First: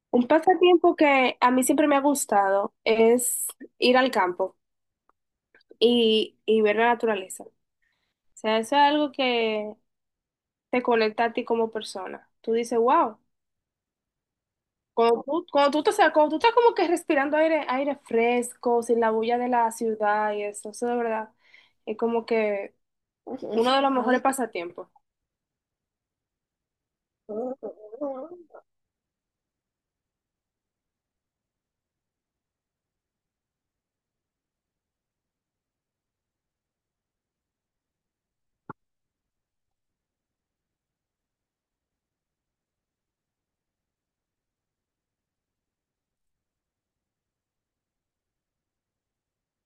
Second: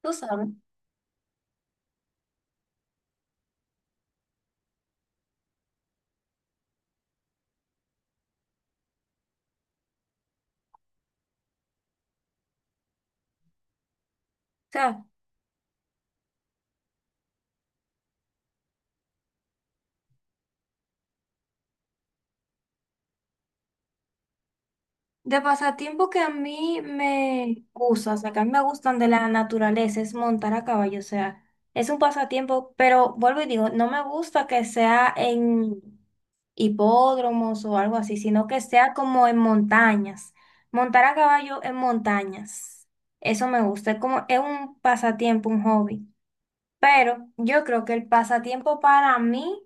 Tú Un sabes. O pasatiempo que a mí siempre me ha gustado es ir al campo y ver la naturaleza. O sea, eso es algo que te conecta a ti como persona. Tú dices, wow, sea, cuando tú estás como que respirando aire fresco, sin la bulla de la ciudad y eso de verdad es como que uno de los mejores pasatiempos. de pasatiempo que a mí me gusta, o sea, que a mí me gustan de la naturaleza, es montar a caballo. O sea, es un pasatiempo, pero vuelvo y digo, no me gusta que sea en hipódromos o algo así, sino que sea como en montañas. Montar a caballo en montañas, eso me gusta, es como, es un pasatiempo, un hobby. Pero yo creo que el pasatiempo para mí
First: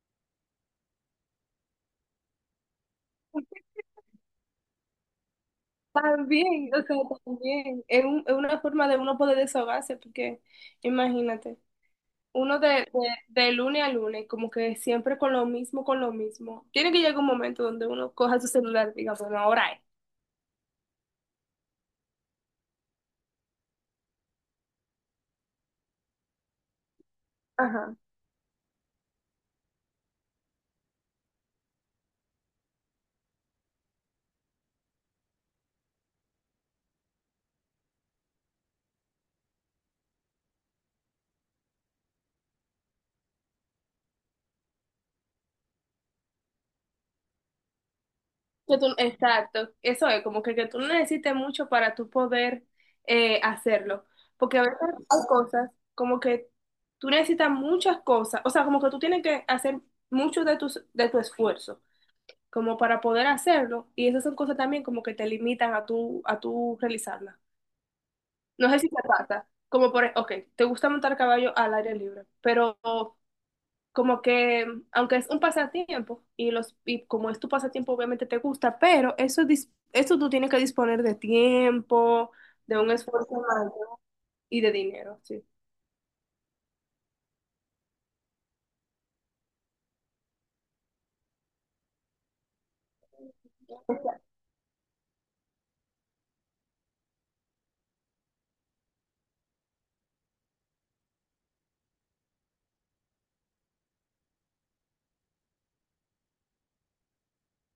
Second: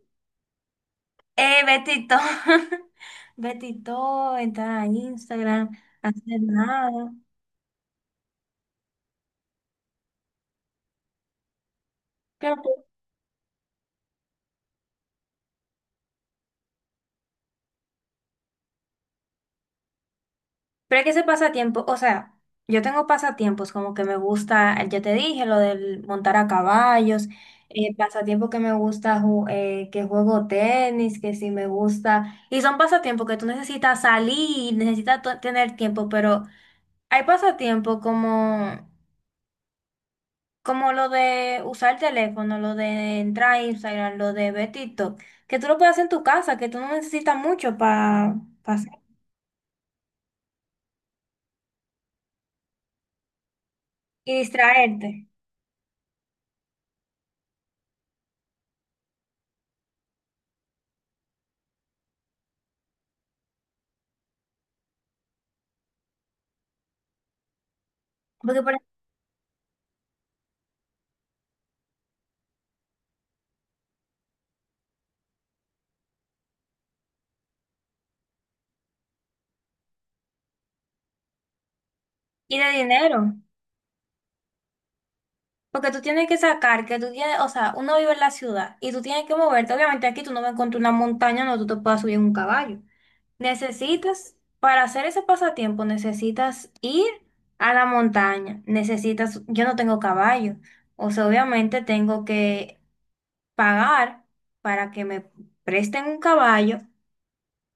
Betito. Betito, entrar a Instagram, hacer También, o sea, nada. también. Es una forma de uno poder desahogarse, porque imagínate. Pero, Uno de, tú- de, de lunes a lunes, como que siempre con lo mismo, con lo mismo. Tiene que llegar un momento donde uno coja su celular y diga, bueno, ahora es. pero es que ese pasatiempo, o sea, yo tengo pasatiempos como que me gusta, ya te dije, lo del montar a caballos, Ajá. pasatiempo que me gusta, que juego tenis, que sí me gusta. Y son pasatiempos que tú necesitas salir, necesitas tener tiempo, pero hay pasatiempos como... Como lo de usar el teléfono, lo de entrar a Instagram, lo de ver TikTok, que tú lo puedes hacer en tu casa, que tú no necesitas mucho para hacer Exacto, eso es, como que tú no necesites mucho para tú poder hacerlo. y Porque a veces hay distraerte. cosas como que tú necesitas muchas cosas, o sea, como que tú tienes que hacer mucho de tu esfuerzo, como para poder hacerlo. Y esas son cosas también como que te limitan a tú realizarlas. Porque, por No sé ejemplo, si te pasa, como por, ok, te gusta montar caballo al aire libre, pero como que, aunque es un pasatiempo y los y como es tu pasatiempo, obviamente te gusta, pero eso tú tienes que disponer de tiempo, y de de un dinero, esfuerzo mayor y de dinero, sí. porque tú tienes que sacar, que tú tienes, o sea, uno vive en la ciudad y tú tienes que moverte. Obviamente aquí tú no vas a encontrar una montaña donde tú te puedas subir en un caballo. Necesitas, para hacer ese pasatiempo, necesitas ir a la montaña, necesitas, yo no tengo caballo. O sea, obviamente tengo que pagar para que me presten un caballo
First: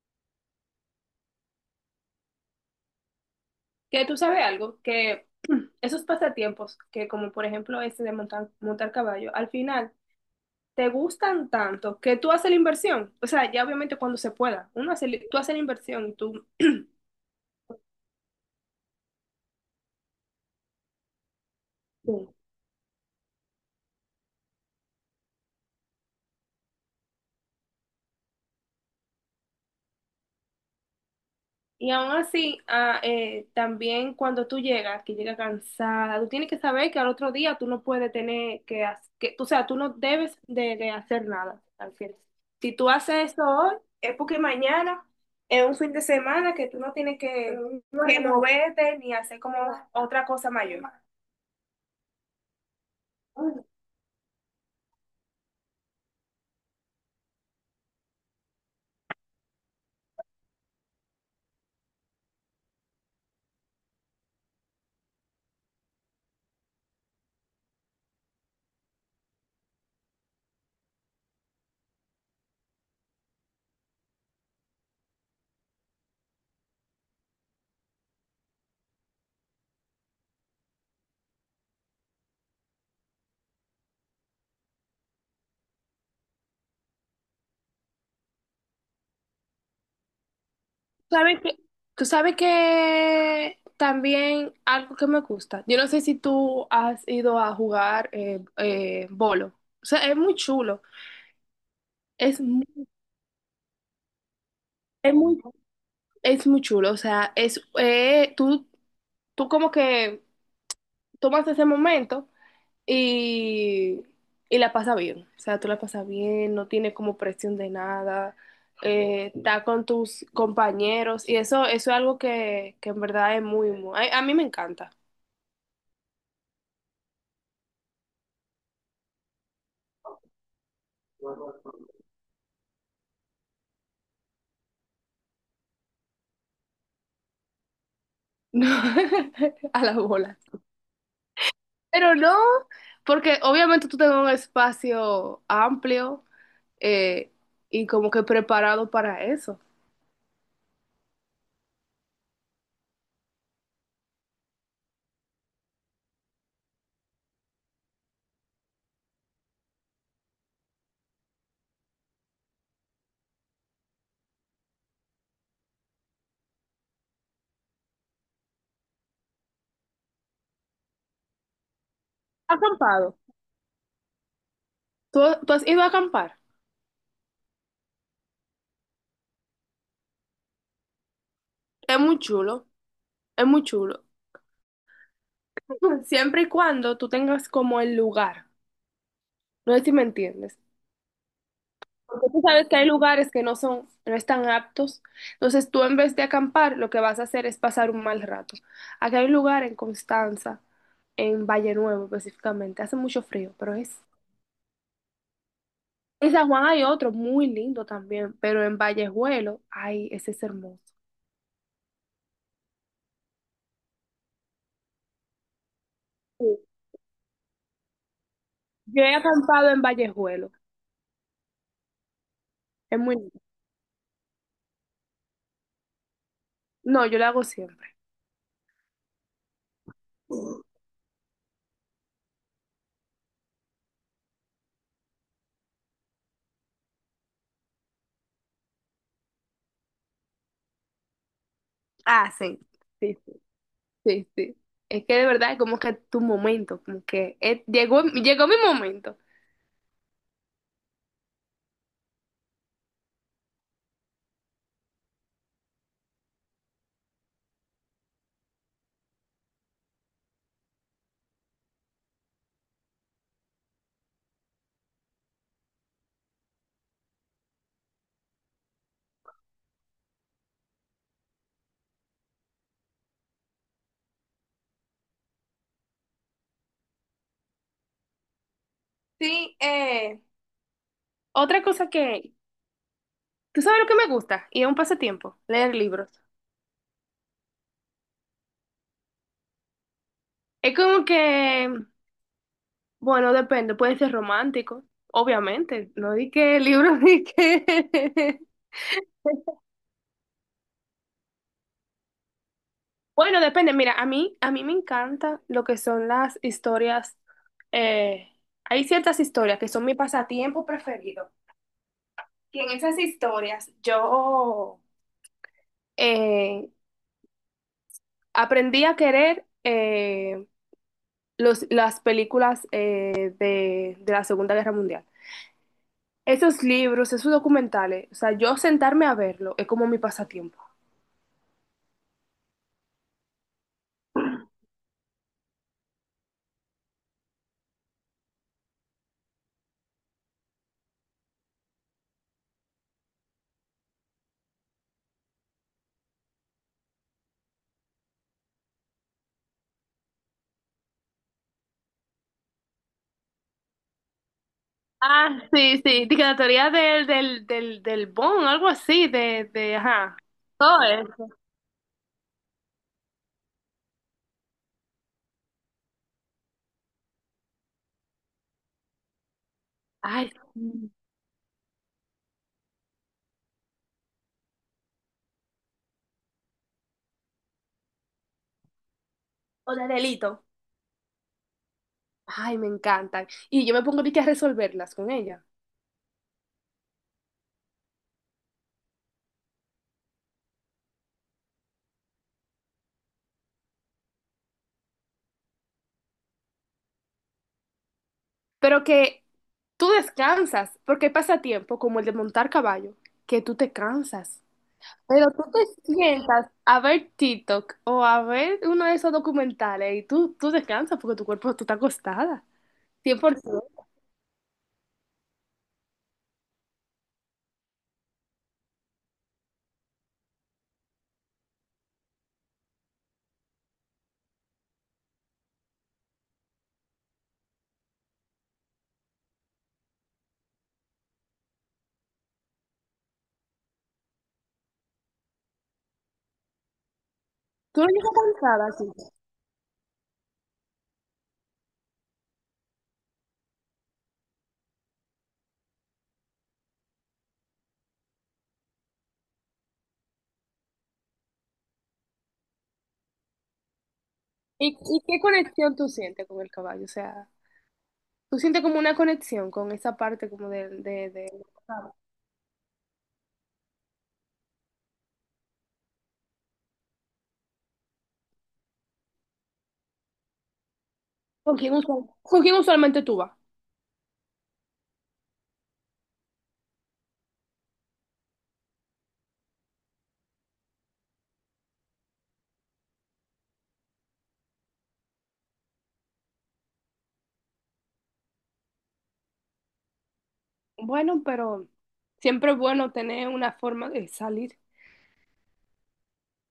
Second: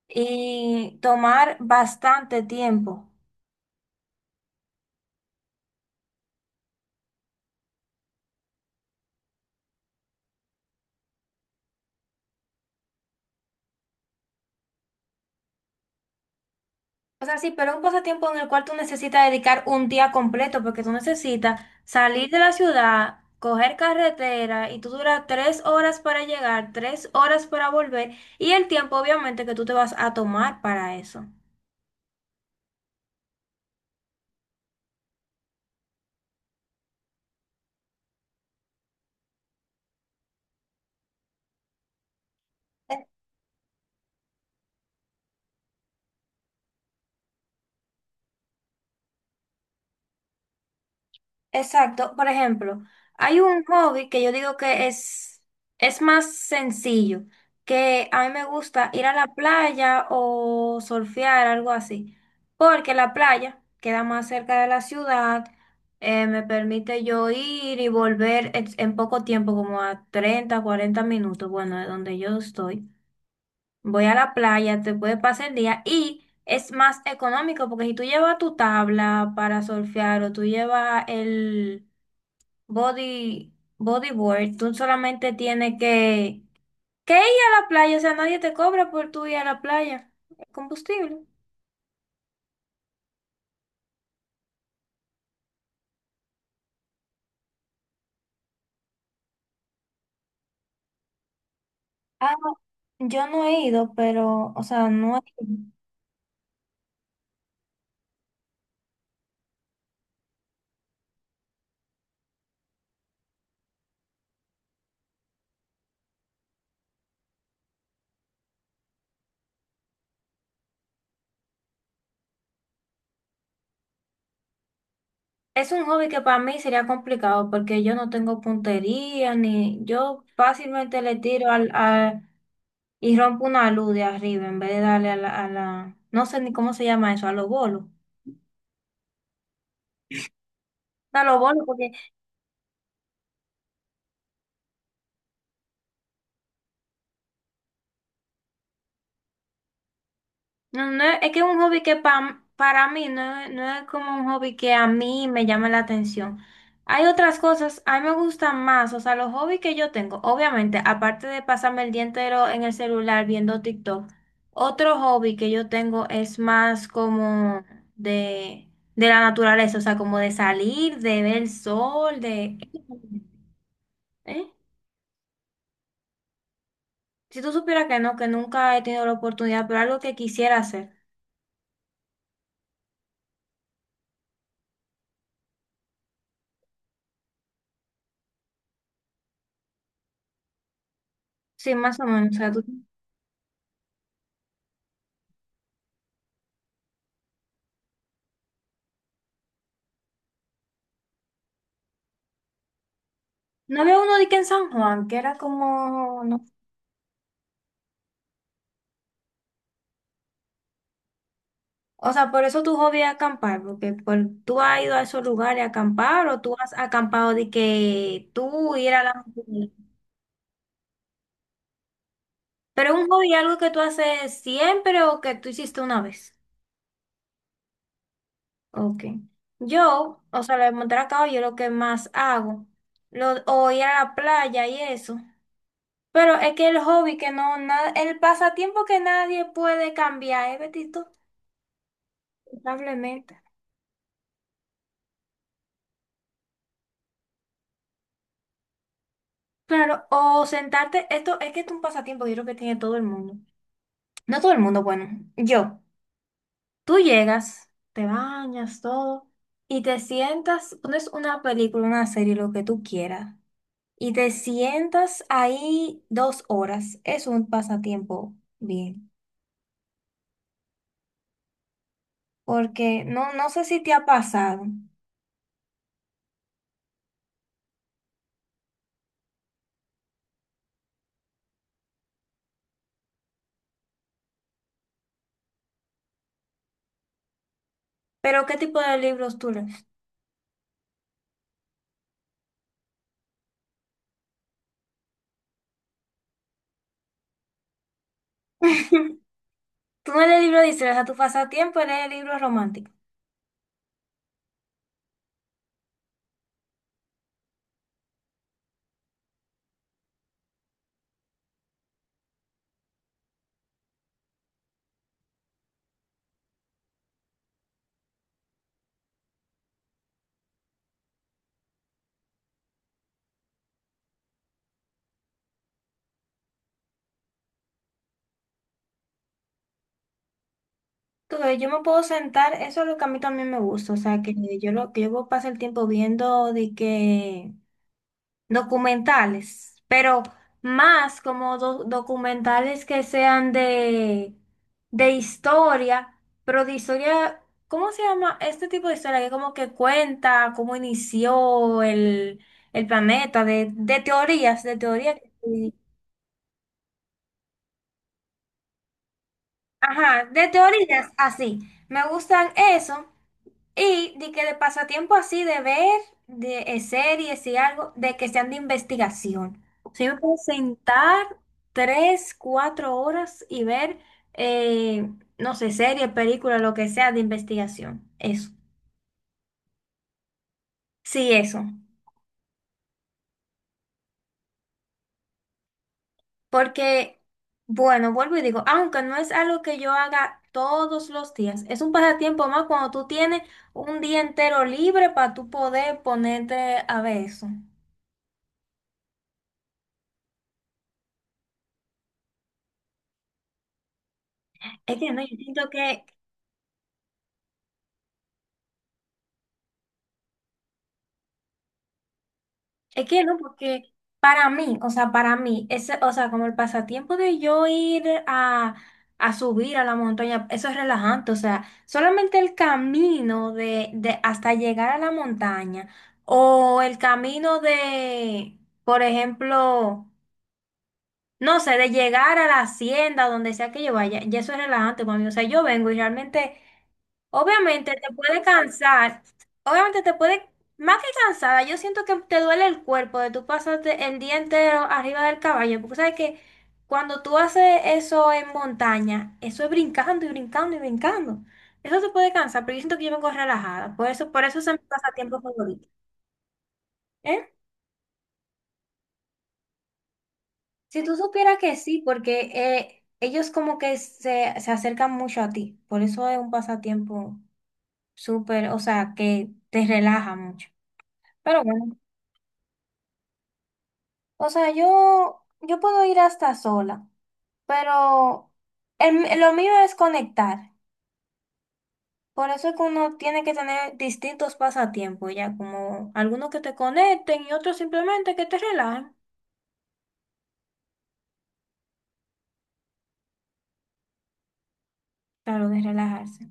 y tomar bastante tiempo. Que tú sabes algo, que esos pasatiempos, que como por ejemplo este de montar caballo, al final te gustan tanto que tú haces la inversión. O sea, ya obviamente cuando se pueda, uno tú haces la inversión y tú O sea, sí, pero un pasatiempo en el cual tú necesitas dedicar un día completo porque tú necesitas sí. salir de la ciudad, coger carretera y tú duras 3 horas para llegar, 3 horas para volver, y el tiempo obviamente que tú te vas a tomar para eso. Y aún así, ah, también cuando tú llegas, que llegas cansada, tú tienes que saber que al otro día tú no puedes tener que, o sea, tú no debes de hacer nada al final. Si tú haces eso hoy, es porque mañana es un fin de semana que tú no tienes que moverte ni hacer como otra cosa mayor. Exacto. Por ejemplo, hay un hobby que yo digo que es más sencillo, que a mí me gusta ir a la playa o surfear, algo así, porque la playa queda más cerca de la ciudad. Me permite yo ir y volver en poco tiempo, como a 30 40 minutos, bueno, de donde yo estoy. Voy a la playa, te puede pasar el día y es más económico porque si tú llevas tu tabla para surfear o tú llevas el, Body, bodyboard, tú solamente tienes que ir a la playa. O sea, nadie te cobra por tú ir a la playa, el combustible. ¿Sabes que tú sabes que también algo que me gusta? Yo no sé si tú has ido a jugar bolo. O sea, es muy chulo. Ah, Es mu- yo no he ido, pero, o sea, es no he muy, ido. es muy chulo, o sea, tú como que tomas ese momento y, y la pasas bien, o sea, tú la pasas bien, no tienes como presión de nada, está con tus compañeros y eso es algo que en verdad es muy, muy, a mí me encanta. Es un hobby que para mí sería complicado porque yo no tengo puntería, ni yo fácilmente le tiro al- y rompo una luz de arriba en vez de darle a la, no sé ni cómo se llama eso, a los bolos. A la bola. A los bolos, porque Pero no, porque obviamente tú tengas un espacio amplio eh, y como que preparado para eso. No, no, es que es un hobby que pa- para mí no, es- no es como un hobby que a mí me llama la atención. Hay otras cosas, a mí me gustan más, o sea, los hobbies que yo tengo, obviamente, aparte de pasarme el día entero en el celular viendo TikTok, otro hobby que yo tengo es más como de, de la naturaleza, o sea, como de salir, de ver el sol, de... Acampado. ¿Eh? ¿Tú, Tú has ido a acampar? Si tú supieras que no, que nunca he tenido la oportunidad, pero algo que quisiera hacer. Es muy chulo, es muy chulo. Siempre y cuando tú tengas como el lugar. No sé si me entiendes. Sí, más o Porque menos, o tú sea, tú... sabes que hay lugares que no están aptos. Entonces tú en vez de acampar, lo que vas a hacer es pasar un mal rato. Aquí hay un lugar en Constanza, en Valle Nuevo específicamente. Hace mucho frío, pero No es... había uno de que en San Juan, que era como, En no. San Juan hay otro muy lindo también, pero en Vallejuelo, ay, ese es hermoso. O sea, por eso tu hobby es acampar, porque por, tú has ido a esos lugares a acampar o tú Sí. has acampado de que tú ir a Yo la he montaña. acampado en Vallejuelo. Pero Es un muy hobby lindo. algo que tú haces siempre o que tú hiciste una vez. No, yo lo hago siempre. Ok. Yo, o sea, lo de montar a caballo es lo que más hago. Lo, o ir a la playa y eso. Pero es que el hobby que no, na- el pasatiempo que nadie puede cambiar, ¿eh, Betito? Ah, sí, sí, Lamentablemente. sí, sí, sí. Es que de verdad es como que tu momento, como que llegó, llegó mi momento. Claro, o sentarte, esto es que es un pasatiempo, yo creo que tiene todo el mundo. No todo el mundo, bueno, yo. Tú llegas, te bañas, todo, y te sientas, pones una película, una serie, lo que tú quieras, y te sientas ahí 2 horas. Es un pasatiempo bien, porque no, no sé si te ha pasado, Sí, otra cosa que... ¿tú sabes lo que me gusta? Y es un pasatiempo, leer libros. pero ¿qué tipo de libros tú lees? Es como que, bueno, depende, puede ser romántico, obviamente, no di que libros, di que... Tú no lees libros de historia, o sea, tu pasatiempo es leer libros románticos. Bueno, depende, mira, a mí me encanta lo que son las historias, eh, hay ciertas historias que son mi pasatiempo preferido. Y en esas historias yo eh, aprendí a querer los, las películas eh, de de la Segunda Guerra Mundial. Esos libros, esos documentales, o sea, yo sentarme a verlo es como mi pasatiempo. Tú ves, yo me puedo sentar, eso es lo que a mí también me gusta, o sea, que yo lo que yo paso el tiempo viendo de que documentales, pero más como documentales que sean de historia, pero de historia, ¿cómo se llama este tipo de historia? Que como que cuenta cómo inició el planeta, de teorías, Ah, sí, sí, de que la teoría del Bond, algo así, ajá, ajá, de todo teorías eso. así. Me gustan eso. Y de que de pasatiempo así, de ver de, series y algo, de que sean de investigación. Si me Ay, puedo sí. sentar 3, 4 horas y ver, eh, no sé, serie, película, lo que sea de investigación. Eso. O de delito. Sí, eso. Ay, me encantan. Y yo me pongo de que a resolverlas con ella. Porque, bueno, vuelvo y digo, aunque no es algo que yo haga todos los días, es un pasatiempo más cuando tú tienes un día entero libre para tú poder ponerte a ver eso. Pero que tú descansas, porque hay pasatiempo como el de montar caballo, que tú te cansas. Es que no, Pero yo tú te siento que sientas a ver TikTok o a ver uno de esos documentales y tú descansas porque tu cuerpo, tú estás acostada. es cien que no, por ciento porque para mí, o sea, para mí, ese, o sea, como el pasatiempo de yo ir a subir a la montaña, eso es relajante. O sea, solamente el camino de hasta llegar a la montaña o el camino de, por ejemplo, no sé, de llegar a la hacienda, donde sea que yo vaya, ya eso es relajante para mí. O sea, yo vengo y realmente, Tú no obviamente llegas te puede cansada así. cansar, obviamente te puede, más que cansada, yo siento que te duele el cuerpo de tú pasarte el día entero arriba del caballo, porque sabes que cuando tú haces eso en montaña, eso es brincando y brincando y brincando. Eso te puede cansar, pero yo siento que yo vengo relajada. Por eso es mi ¿ y qué pasatiempo conexión favorito. tú sientes con el caballo? O sea, ¿Eh? tú sientes como una conexión con esa parte como de... Si tú de... supieras que sí, porque ellos como que se acercan mucho a ti, por eso es un pasatiempo súper, o sea, que te relaja mucho. ¿Con Pero quién bueno, con quién usualmente tú vas? o sea, yo puedo ir hasta sola, pero el- lo mío es conectar. Por eso es que uno tiene que tener distintos pasatiempos, ya como algunos que te conecten y otros simplemente que te relajen. Bueno, pero siempre es bueno tener una forma de salir. Claro, de relajarse.